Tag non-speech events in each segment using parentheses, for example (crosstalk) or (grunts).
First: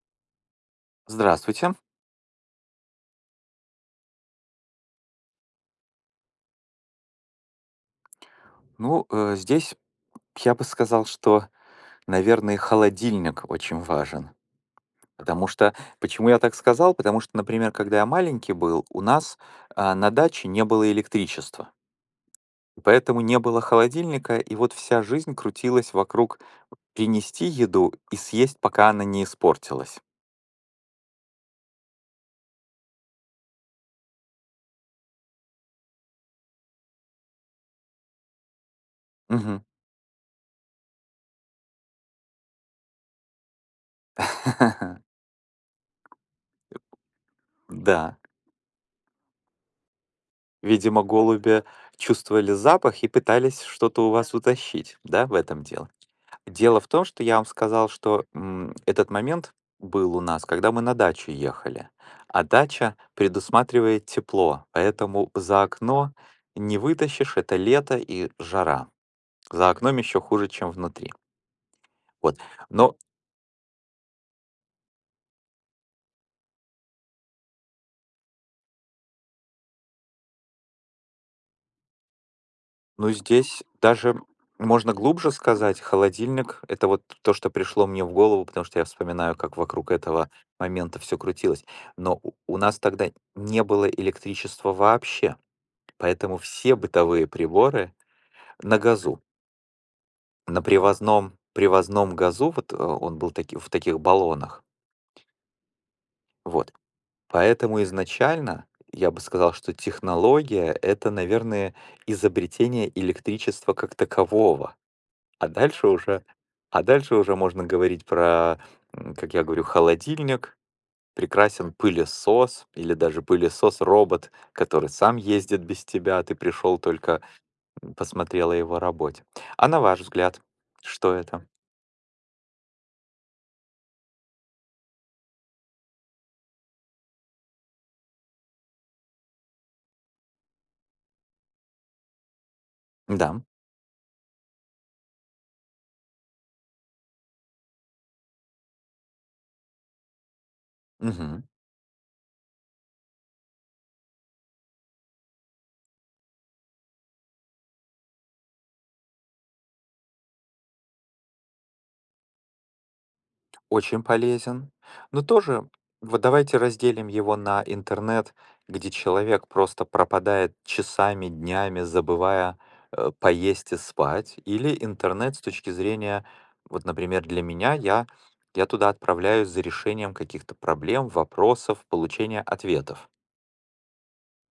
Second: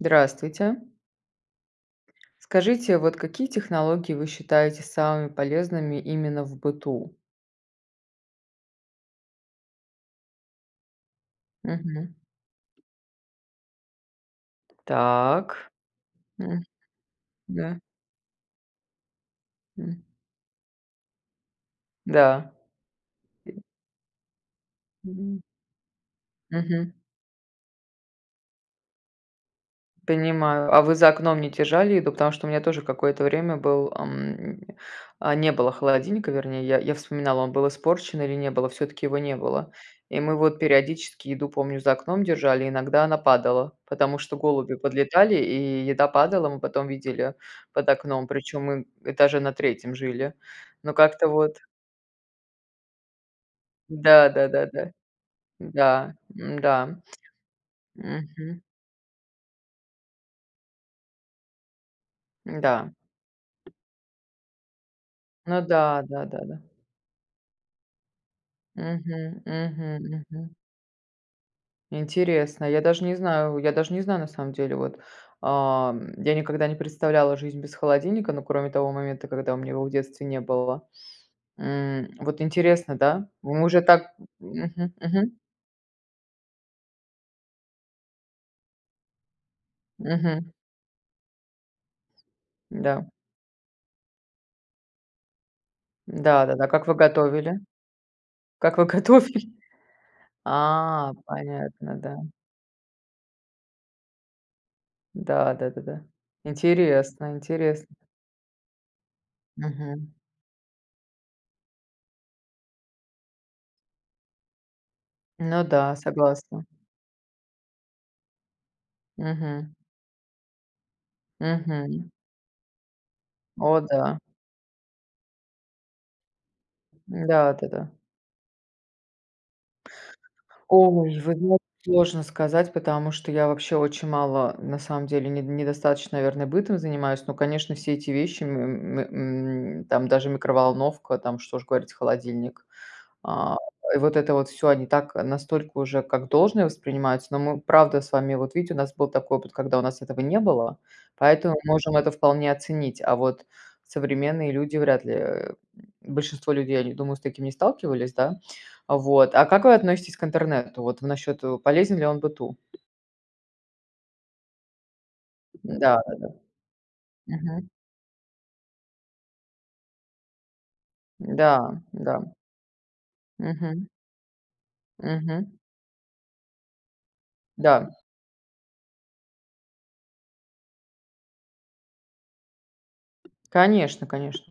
Здравствуйте! Здравствуйте. Скажите, вот какие технологии вы считаете самыми полезными именно в быту? Ну, э, здесь я бы сказал, что, Мгм. наверное, холодильник очень важен. Потому Так, что почему я так м, сказал? Потому что, например, да. когда я маленький был, у нас, а, М. на даче не было электричества. Да. Поэтому не было холодильника. И вот вся жизнь Мгм. крутилась вокруг Мгм. принести еду и съесть, пока она не испортилась. Понимаю. А вы за окном не держали еду? Потому что у меня тоже какое-то время был, эм, а, не было холодильника, вернее я, я вспоминала: он был испорчен или не было, всё-таки его не Мгм. было. И мы вот периодически еду, помню, за окном держали, иногда она падала, потому что голуби (laughs) подлетали и еда падала, мы потом видели под Да. окном, причём мы этаже на 3 жили, но Видимо, как-то вот голуби чувствовали запах и пытались что-то у Да вас да да да. утащить, да, в этом дело? М-да, Дело в м-да, том, что я вам сказал, что, мгм. м, этот момент был у нас, когда мы на дачу ехали. А М-да. дача предусматривает тепло, поэтому Ну за да, окно да да да. не вытащишь- это лето и жара. Мгм За мгм окном ещё хуже, мгм. чем внутри. Вот, Интересно. Я ну даже не знаю я даже не знаю, на самом деле, вот. Ам, я никогда не представляла жизнь без холодильника, ну, кроме того момента, когда у меня его в детстве не было. М, вот интересно, Ну, да? Вы здесь уже так даже Мгм можно глубже мгм. сказать: холодильник- это вот то, что пришло мне в голову, потому что я вспоминаю, как вокруг этого Мгм. момента всё крутилось. Но у у нас Да. тогда не было электричества вообще. Поэтому Да да-да. все Как вы бытовые готовили? приборы на Как вы газу. готовили? На А, привозном понятно, привозном да. газу вот, э, он был таки в таких баллонах. Да да-да-да. Вот. Интересно Поэтому интересно. изначально я бы сказал, что Мгм. технология- это, наверное, изобретение электричества как такового. А Ну дальше да, уже согласна. а дальше уже можно говорить про, м, как я говорю, Мгм. холодильник, прекрасен Мгм. пылесос или даже О да. пылесос-робот, который сам ездит без тебя, ты пришел только, Да да-да. м, посмотрел о его работе. А на ваш взгляд, что Ой, вы это? знаете, сложно сказать, потому что я вообще очень мало, на самом деле, недо недостаточно, наверное, бытом занимаюсь, но, конечно, все эти вещи, м, м, м, там даже микроволновка, там, что уж говорить, холодильник. Да. А. И вот это вот всё, они так, настолько уже как должное воспринимается, но мы, правда, с вами, вот видите, у нас был такой опыт, когда у нас этого не было, Мгм. поэтому мы можем это вполне оценить, а вот современные люди вряд ли, э, большинство людей, они, думаю, с таким не сталкивались, да. Вот, а как вы относитесь к интернету, вот в насчёт, э, полезен ли он быту? Очень полезен. Но тоже, Да-да-да. вот, давайте разделим его на Мгм. интернет, где человек просто пропадает часами, Да днями, да. забывая, э, поесть и Мгм. спать, или интернет с Мгм. точки зрения, вот, например, для меня. Да. Я я туда отправляюсь за решением каких-то проблем, вопросов, получение ответов. Конечно конечно.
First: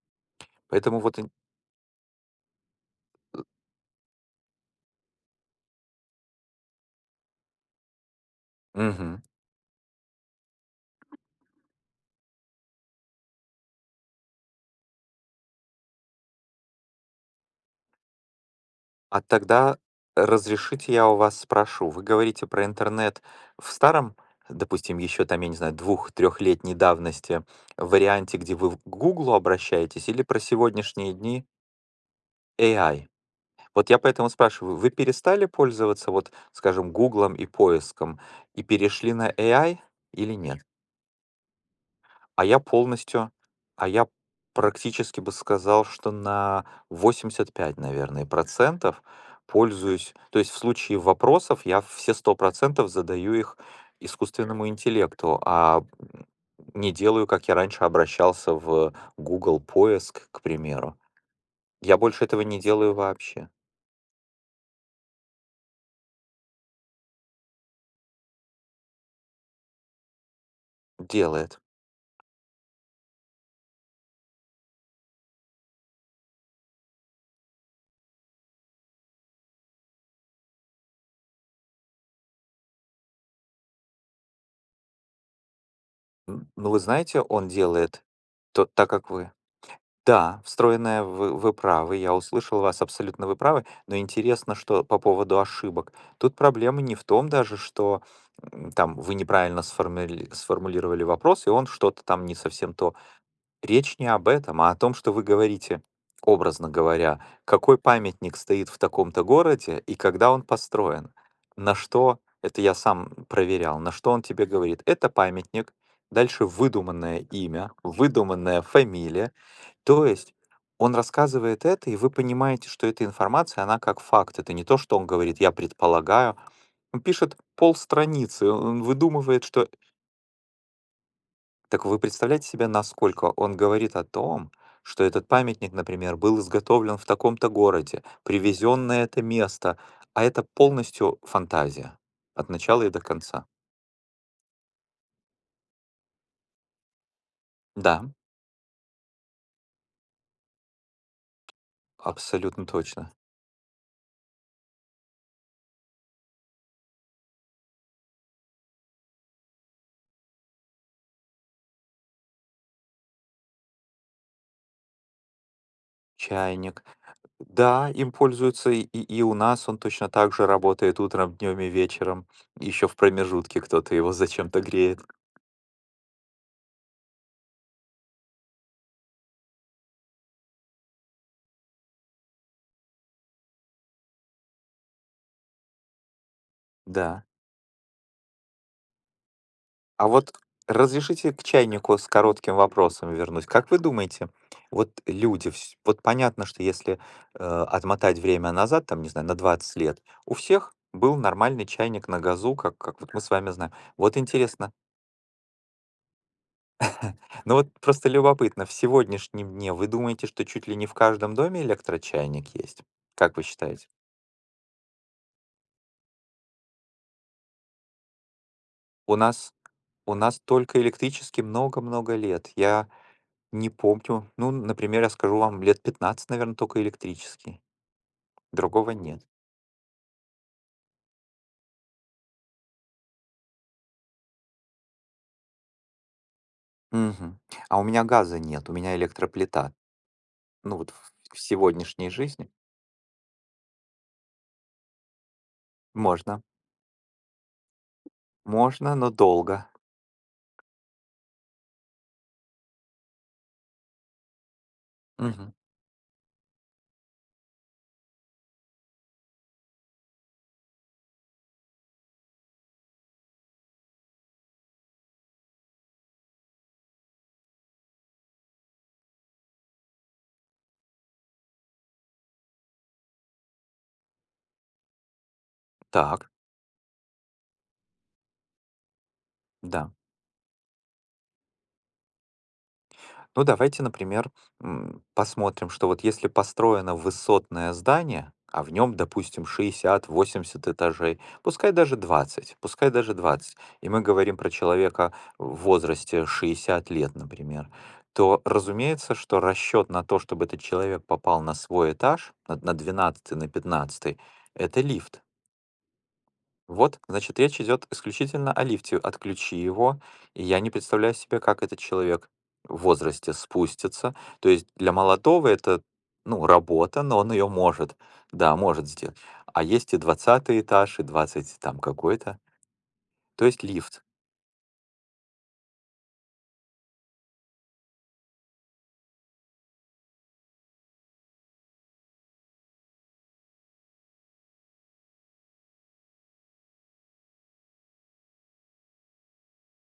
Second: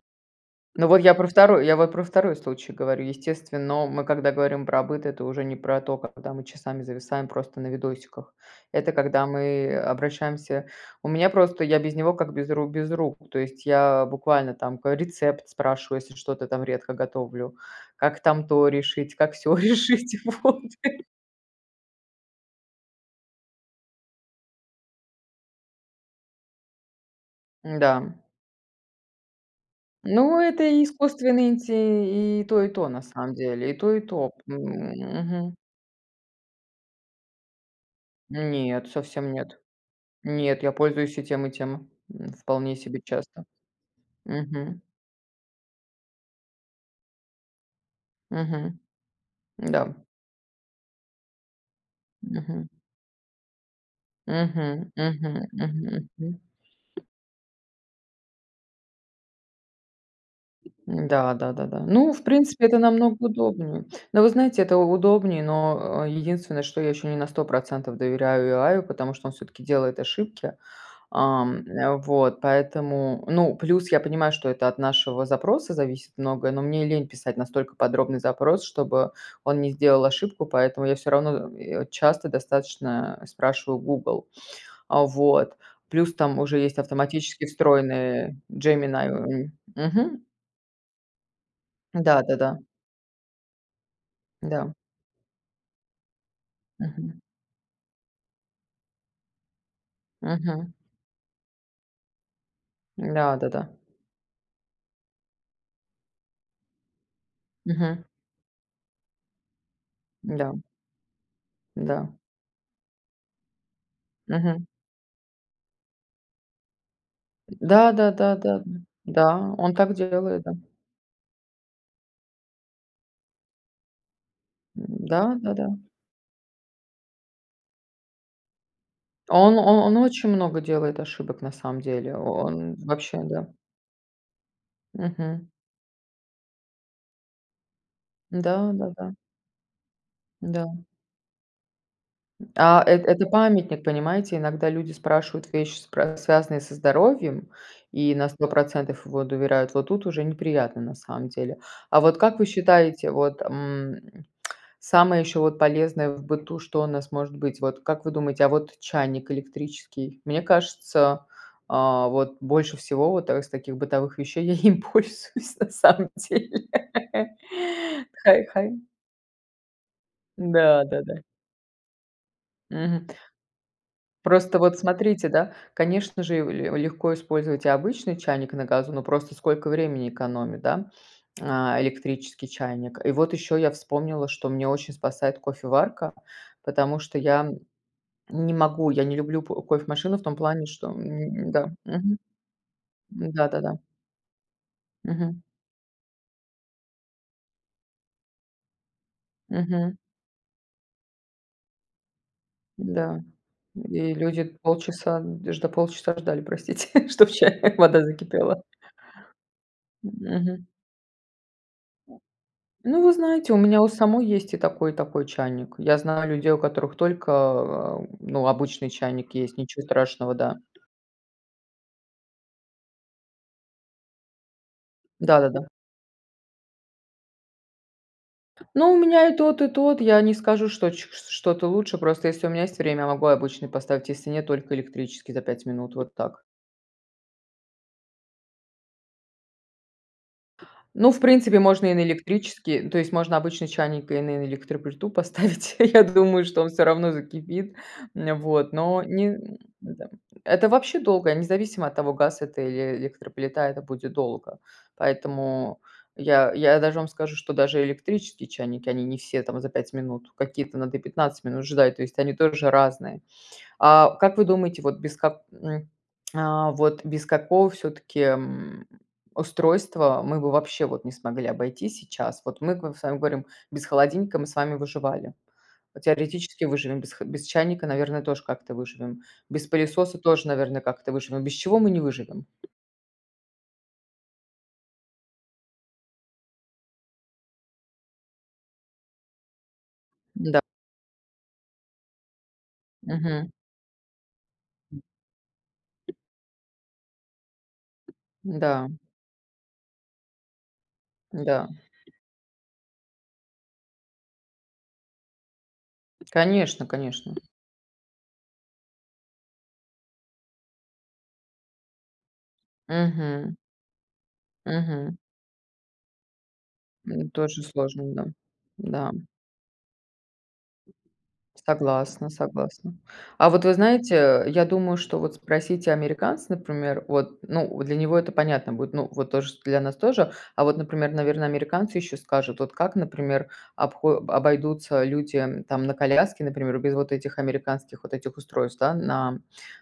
Ну вот Поэтому я вот про ин 2, я вот про 2 случай говорю. Естественно, мы когда говорим про быт, это уже не про то, когда мы часами зависаем просто на видосиках. Это Мгм. когда мы обращаемся у меня просто, я без него как без ру без рук, то есть я буквально там ка рецепт спрашиваю, если что-то там редко готовлю, как там то решить, А как сё тогда решить, вот. разрешите, я у вас спрошу: вы говорите про интернет в старом, допустим, ещё там, я не знаю, двух-трехлетней давности, в Да. варианте, где вы в к "Гуглу" обращаетесь, или Ну, про это и сегодняшние дни искусственный инти и то и то на AI? самом деле, и Вот то я и поэтому то. М, спрашиваю: Вы перестали мгм. пользоваться, вот скажем "Гуглом" и поиском и Нет, перешли на совсем нет. AI или нет? Нет, я пользуюсь и тем и тем, м, А я вполне себе полностью. часто. А я Мгм. практически бы сказал, что на 85, наверное, Мгм. процентов Да. пользуюсь. То есть в случае вопросов я все сто Мгм. процентов задаю их искусственному Мгм мгм интеллекту, а, мгм мгм. (grunts) не делаю, как я раньше обращался в Google-поиск, к примеру. Да, да-да-да. Я Ну, в больше этого не принципе, это делаю намного вообще! удобнее. Но, вы знаете, это у удобнее, но, э, единственное, что я ещё не на 100 % доверяю AI, потому что он всё-таки делает ошибки, Делает. ам, вот поэтому. Ну, плюс я понимаю, что это от нашего запроса зависит многое, но мне лень писать настолько подробный запрос, чтобы он не сделал ошибку, поэтому я всё равно, э, часто достаточно спрашиваю Google. Вот, плюс там Ну, уже есть вы знаете, автоматически он делает встроенная т так, Gemini, как вы м. Мгм. Да, встроенная, в вы правы. Я Да-да-да. услышал вас, абсолютно вы правы. Но интересно, Да. что по поводу ошибок? Тут проблема не в Мгм. том даже, что, э, там вы неправильно ссформили Мгм. сформулировали вопрос, и он что-то там не совсем то. Да да-да. Речь не об этом, а о том, что вы говорите, образно говоря, какой Мгм. памятник стоит в таком-то городе и когда он Да. построен. На Да. что это я сам, м, проверял, на что он тебе Мгм. говорит: "Это памятник". Дальше выдуманное имя, Да да да да выдуманная да. фамилия. Да. Он так То есть делает, да. он рассказывает это, и вы понимаете, что эта информация, она как факт. Это не то, что он Да, говорит: "Я да-да. предполагаю". Он пишет полстраницы, о он выдумывает, Он, что о он очень много делает ошибок на самом Так вы деле. О представляете себе, он вообще, насколько да. он говорит о том, что этот Мгм. памятник, например, был изготовлен в таком-то городе, Да, привезён на да-да. это место, а это Да. полностью фантазия от А начала и до эт это конца. памятник, понимаете, иногда люди спрашивают вещи, спра связанные со здоровьем, Да. и на 100 % ему доверяют, вот тут уже неприятно на самом деле. А вот как вы Абсолютно точно. считаете, вот, м, (tsk) самое ещё вот полезное в быту что у нас может быть? Вот как вы думаете, а вот чайник электрический? Мне кажется, а, вот больше всего вот, а, из таких бытовых вещей я им пользуюсь на самом деле.. Чайник. Да, им пользуются и (unintelligible) и у нас он точно так же Да работает да-да. утром, днем и вечером. Еще в Мгм. промежутке кто-то его Просто зачем-то вот греет. смотрите, да, конечно же, ле легко использовать и обычный чайник на газу, но просто сколько времени экономит, да, а, электрический чайник. И вот ещё я вспомнила, что меня очень спасает кофеварка, потому что Да. я не могу, я не люблю п А кофе-машину в вот том плане, что, разрешите к м Да, чайнику с мгм. коротким вопросом вернуть. Как Да-да-да. вы думаете, вот Мгм. люди вс вот понятно, что если, э, отмотать время назад, там, не знаю, на 20 Мгм. лет, у всех был нормальный чайник на газу, как как вот мы Да. с вами знаем. И Вот люди интересно полчаса жд да, полчаса ждали, простите, (laughs) чтоб к (chuckles) Ну, чаю вот вода просто закипела. любопытно, в сегодняшнем дне вы М, думаете, что мгм. чуть ли не в каждом доме электрочайник есть? Ну, вы Как вы знаете, у меня у считаете? самой есть и такой, и такой чайник. Я знаю людей, у которых только, а, ну, обычный У чайник нас есть, ничего у страшного, нас да. только электрический много много лет. Я не помню. Ну, н например, я скажу вам, Да-да-да. лет 15, наверно, токо электрический. Другого Ну, у нет. меня и тот и тот, я не скажу, что чт что-то лучше, просто если у меня есть время, могу и обычный поставить, если нет, только электрический за 5 минут, вот так. Мгм. А у меня газа нет, у меня электроплита. Ну, вот Ну, в в в принципе, можно и на сегодняшней жизни электрический, то есть можно обычный чайник и на электроплиту поставить, я Можно. думаю, что он всё равно закипит, вот. Можно, Но но не долго. да. Это вообще долго, независимо от того, газ это или электроплита, это будет долго, Мгм. поэтому я, я даже вам скажу, что даже электрические чайники они не все там за 5 минут, какие-то надо и 15 минут ждать, то есть они тоже разные. А как вы думаете, вот без как м, а, (tsk) вот без какого всё-таки, м, устройства мы бы вообще вот не смогли обойтись сейчас? Вот мы к вам, с вами говорим: без холодильника мы с вами выживали, ну, Так. теоретически выживем, без х без чайника, наверное, тоже как-то выживем, без Да. пылесоса тоже, наверное, как-то выживем, без чего мы не выживем? Ну, давайте, например, м, посмотрим, что вот если построено высотное здание, а в нём, допустим, шестьдесят Да. восемьдесят этажей, пускай даже 20,- пускай даже Мгм. 20, и мы говорим про человека в возрасте 60 лет, например. То, Да. разумеется, что расчёт на то, чтобы этот человек попал на Да. свой этаж на на 12 на 15- это лифт! Конечно, Вот, конечно. значит, речь идет исключительно о лифте. Отключи его. Я не представляю себе, как этот человек в возрасте Мгм. спустится! То есть для Мгм. молодого- это, ну, работа, но М, он ее тоже может! сложно, да. Да, может Да. сделать, а есть и 20 этаж и 20 там Согласна какой-то, согласна. то А вот есть вы лифт знаете, э, я думаю, что вот спросите американца, например, вот, ну, для него это понятно будет, ну вот тоже, что для нас тоже. А вот, например, наверно, американцы ещё скажут, вот, как, например, обхо обойдутся люди, м, там, на коляске, например, без, вот, этих американских, вот, этих устройств, да, на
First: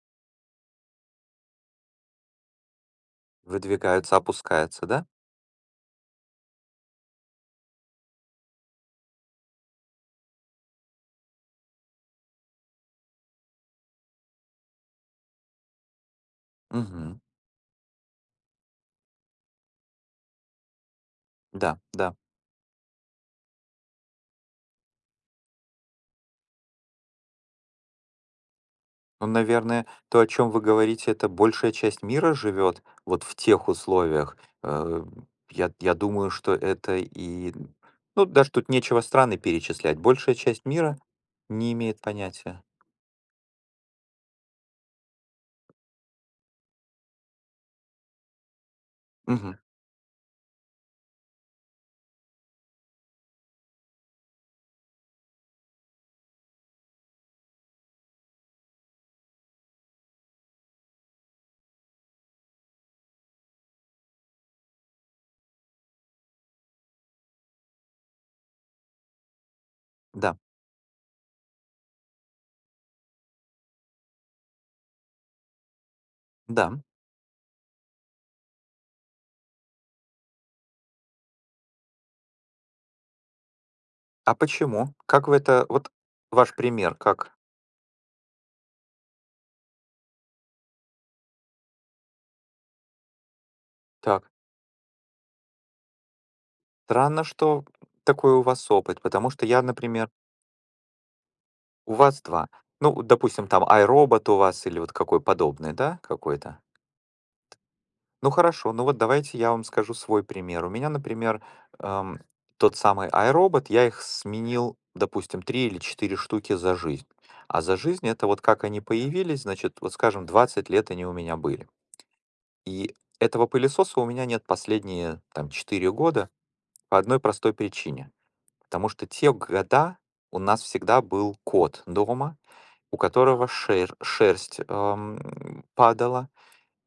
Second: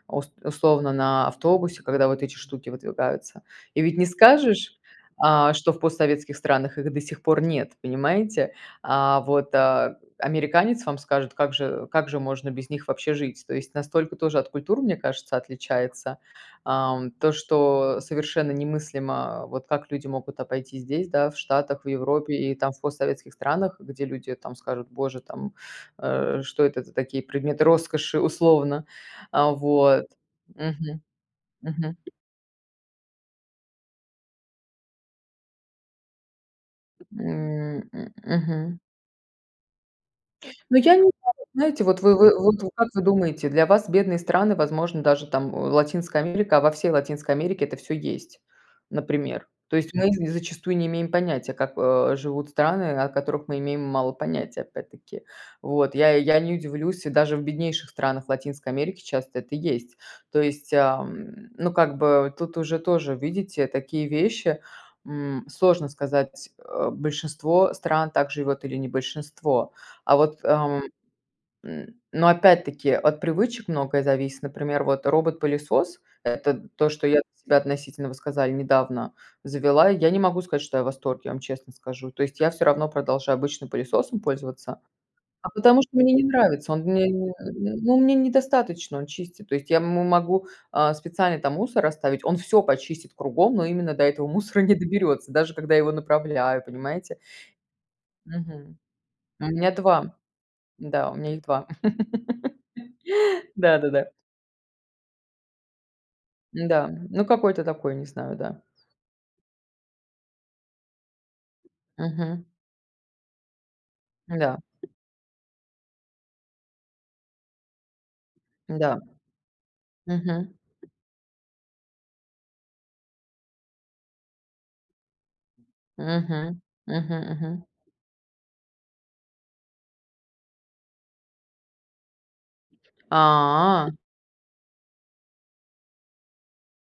ус условно на автобусе, когда вот эти штуки выдвигаются. И ведь не скажешь, Выдвигается-опускается, да? а, что в постсоветских странах их до сих пор нет, понимаете? А вот, а, американец вам скажет: "Как же как же можно без них вообще жить?" То есть настолько тоже от культур, мне кажется, отличается. Ам, Мгм. то, что совершенно немыслимо, вот, как люди могут обойти здесь, да, в Да, Штатах, в да. Европе и, там, в постсоветских странах, где люди, там, скажут: "Боже, там, э, что это за такие предметы роскоши?" Условно, Ну, а наверное, вот. то, о чем вы Мгм. говорите,- это большая Мгм. часть мира живет, вот, в тех условиях. Э, я я думаю, что это и, М, м ну, даже тут мгм. нечего страны перечислять! Большая часть Ну, я мира не знаю, не знаете, вот имеет вы вы вы понятия! вот как вы думаете, для вас бедные страны, возможно, даже, там, э, Латинская Америка, а во всей Латинской Америке это всё есть, например. Мгм. То есть мы з зачастую не имеем понятия, как, э, живут страны, о которых мы имеем мало понятия опять-таки. Вот я я не удивлюсь, даже в беднейших странах Латинской Америки часто это есть, то есть, ам, ну как бы тут уже тоже, видите, такие вещи, м, сложно сказать. Э, большинство стран так живёт или не большинство, а Да. вот, ам, м, но опять-таки от привычек многое зависит, например, вот, робот-пылесос- это Да. то, что я относительно, вы сказали, недавно завела, я не могу сказать, что я в восторге, я вам честно скажу, то есть я всё равно продолжаю обычным пылесосом А пользоваться. почему? Как вы А это потому вот что мне не ваш нравится, он пример мне не как? не ну, мне недостаточно он чистит, то есть я, м, могу, а, специально там мусор оставить, он всё почистит кругом, но именно до Так. этого мусора не доберётся, даже когда его направляю, понимаете. Странно, что такой у вас Мгм. опыт, потому У что я, меня например 2, да, у меня их 2. У вас 2. Ну, допустим, (laughs) там Да-да-да. iRobot у вас или вот какой подобный, да, какой-то. Да, ну, какой-то такой, не Ну, знаю, да. хорошо, ну, вот давайте я вам скажу свой пример. У меня, например, эм, Мгм. тот самый iRobot, я их Да. сменил, допустим, 3 или 4 штуки за жизнь. А за жизнь- это, вот, как они Да. появились, значит, вот, скажем, Мгм. 20 лет они у меня были. И этого пылесоса у меня нет последние, там, 4 года Мгм. по Мгм, 1 простой мгм. причине, потому что те года у нас всегда был кот дома, у которого ше А. шерсть, эм, падала.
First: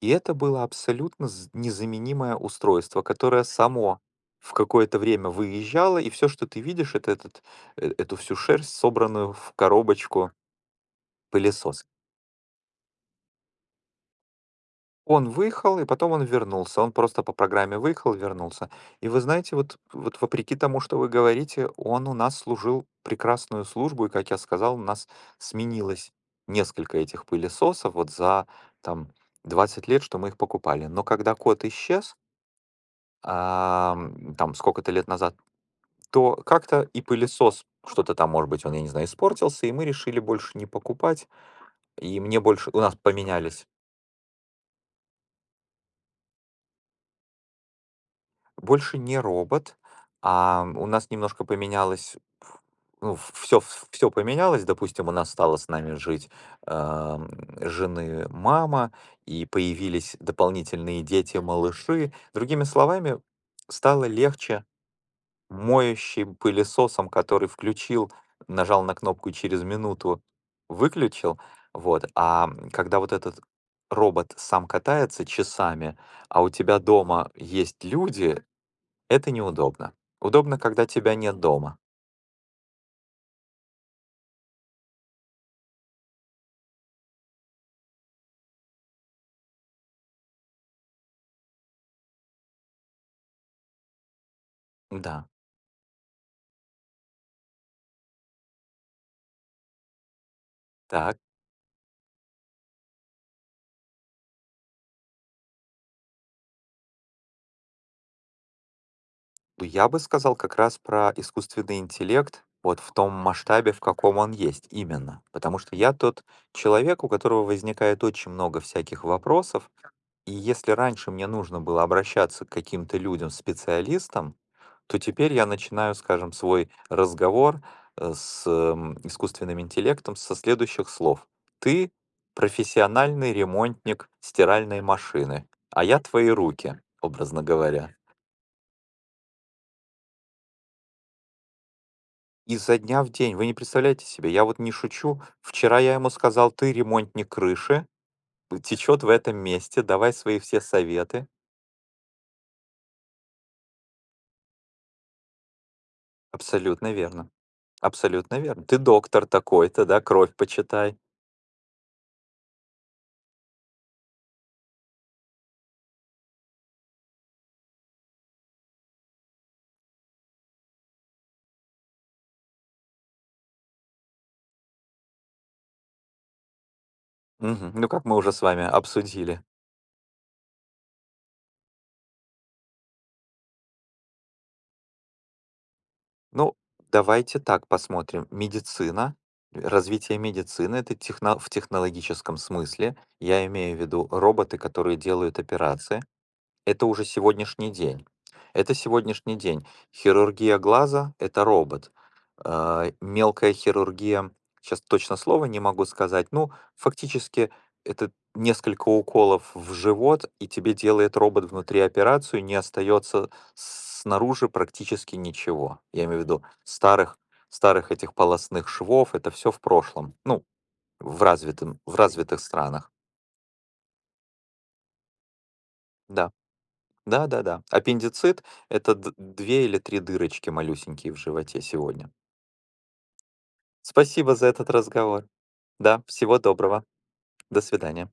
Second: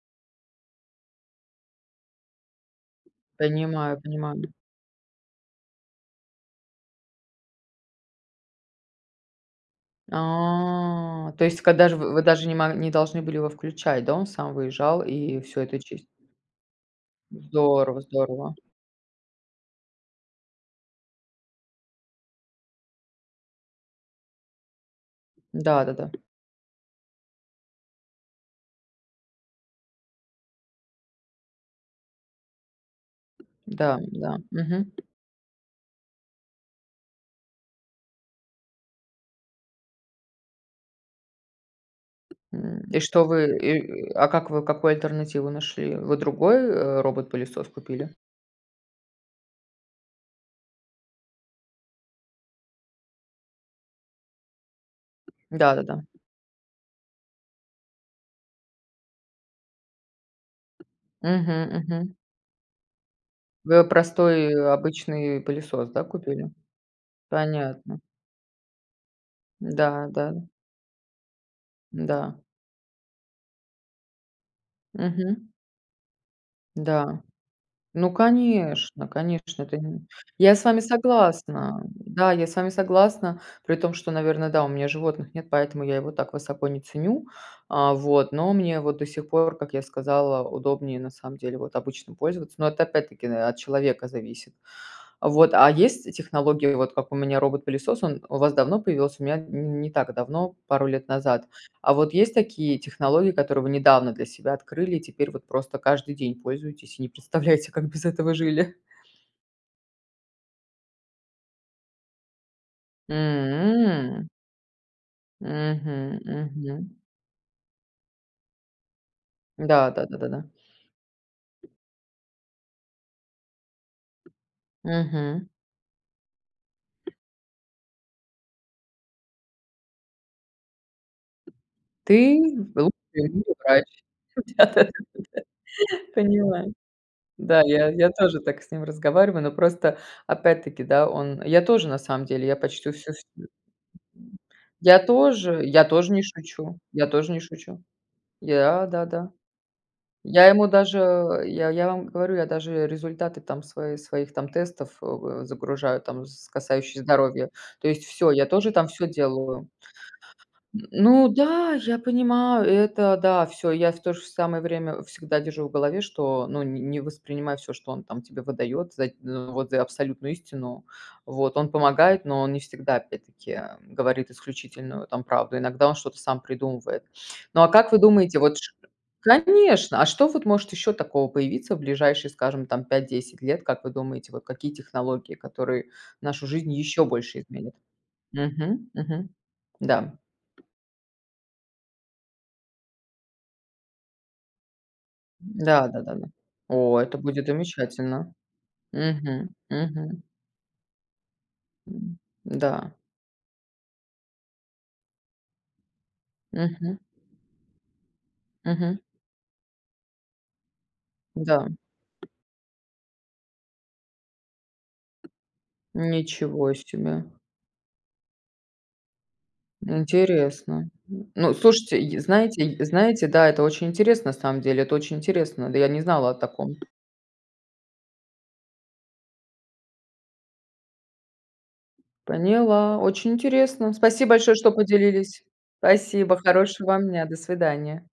И это было абсолютно з незаменимое устройство, которое Понимаю, само понимаю. в какое-то время выезжало, и всё, что ты видишь, это этот эту всю шерсть, собранную в коробочку А, то есть пылесос когда же вы вы даже не мо не должны были его включать, да, он сам выезжал Он и всё выехал, это и чист потом он вернулся. Он просто по программе Здорово выехал, здорово. вернулся. И, вы знаете, вот вот вопреки тому, что вы говорите, он у нас служил прекрасную службу, и, как я сказал, у нас Да, да-да. сменилось несколько этих пылесосов, вот, за там 20 лет, что мы их покупали, но когда кот исчез Да, да, ам, там мгм. сколько-то лет назад, то как-то и пылесос что-то, там, может быть, он, я не знаю, испортился, и мы решили больше не покупать, и мне больше, у М, нас и что вы? поменялись И, а как вы а какую альтернативу нашли? Вы другой, э, робот-пылесос купили? Больше не робот. А, у нас немножко поменялось, ф ну, всё всё поменялось, допустим, у нас стала с нами Да-да-да. жить, эм, жены мама и появились дополнительные Мгм, дети-малыши. мгм. Другими словами, Вы стало простой, э, легче обычный упылесос, да, моющим купили? пылесосом, который Понятно. включил, нажал на кнопку, через Да минуту да. выключил, вот, Да. а когда, вот, этот робот сам катается Мгм. часами, а у тебя Да. дома есть Ну, люди- конечно это конечно, вот неудобно! именно. Я Удобно, с вами когда тебя нет дома! согласна, да, я с вами согласна, при том что, наверно, да, у меня животных нет, поэтому я его так высоко не ценю, а, вот, но мне вот до сих пор, как я сказала, удобнее на самом деле, вот, обычным пользоваться, но это опять-таки, э, от человека зависит. Да. Вот, а есть технологии, вот, как у меня робот-пылесос, он у вас давно появился? У меня не не так давно, пару лет Так. назад, а вот есть такие технологии, которые вы недавно для себя открыли и теперь вот просто каждый день пользуетесь и не представляете, как без этого жили? Ну, я бы сказал, как раз про искусственный интеллект, вот, в том масштабе, в каком М. он есть именно! Потому что я Мгм, тот мгм. человек, у которого возникает очень много всяких вопросов. Да, да да да И да. если раньше мне нужно было обращаться к каким-то людям-специалистам, то теперь я Мгм. начинаю, скажем, свой разговор, э, с, э, искусственным интеллектом со следующих слов: "Ты Ты? Глуп профессиональный (unintelligible) ругаешь. ремонтник Да стиральной да да машины, а да я твои понимаю. руки", образно Да, я говоря. я тоже так с ним разговариваю, но просто опять таки, да, он я тоже на самом деле, я Изо почти дня в всё всё день! Вы не представляете себе! (unintelligible) Я вот не Я шучу! тоже Вчера я я ему тоже не сказал: "Ты- шучу я ремонтник тоже не шучу! крыши, вот, Я течет да, в да. этом месте, давай свои Я все ему даже, советы". э, я я вам говорю, я даже результаты там свои своих там тестов, э, загружаю там, з Абсолютно касающиеся верно. здоровья, то есть всё, Абсолютно я верно. тоже Ты там всё доктор делаю. такой-то, да, кровь М, почитай. ну да, я понимаю, это да, всё я в то же самое время всегда держу в голове, что, ну, не не воспринимай всё, что он, там, тебе выдаёт за вот за абсолютную истину. Вот, он помогает, но он не всегда опять таки говорит исключительную, там, правду иногда он что-то сам придумывает. Ну а Мгм. Ну, как вы как мы уже думаете с вот вами ш обсудили. конечно, а что вот может ещё такого появиться в ближайшие скажем там 5-10 лет как вы думаете вот какие технологии которые нашу Ну, жизнь еще давайте больше так изменят? посмотрим: Мгм, медицина, мгм. Да. развитие медицины- это техно в технологическом смысле, я имею в виду роботы, которые делают Да. операции- Да-да-да, это о, уже это будет сегодняшний день! замечательно! Это сегодняшний Мгм, день! мгм. Хирургия глаза- это робот! М, да. А, мелкая хирургия. Сейчас точно слова не могу сказать, ну, Мгм. фактически, это несколько Мгм. уколов в живот, и тебе делает робот Да. внутри операцию, не остается с снаружи практически ничего. Я имею в виду Ничего старых себе! старых этих полостных швов, это всё в прошлом, ну, Интересно! в Ну, развитым в слушайте, и развитых знаете странах. знаете, да, это очень интересно на самом деле, это очень интересно, да, я не знала Да, о таком. да-да-да, аппендицит- это д две или 3 дырочки малюсенькие в животе сегодня. Поняла, очень интересно, спасибо Спасибо за большое, этот что разговор, поделились. да, Спасибо, всего доброго, хорошего вам дня! До до свидания! свидания.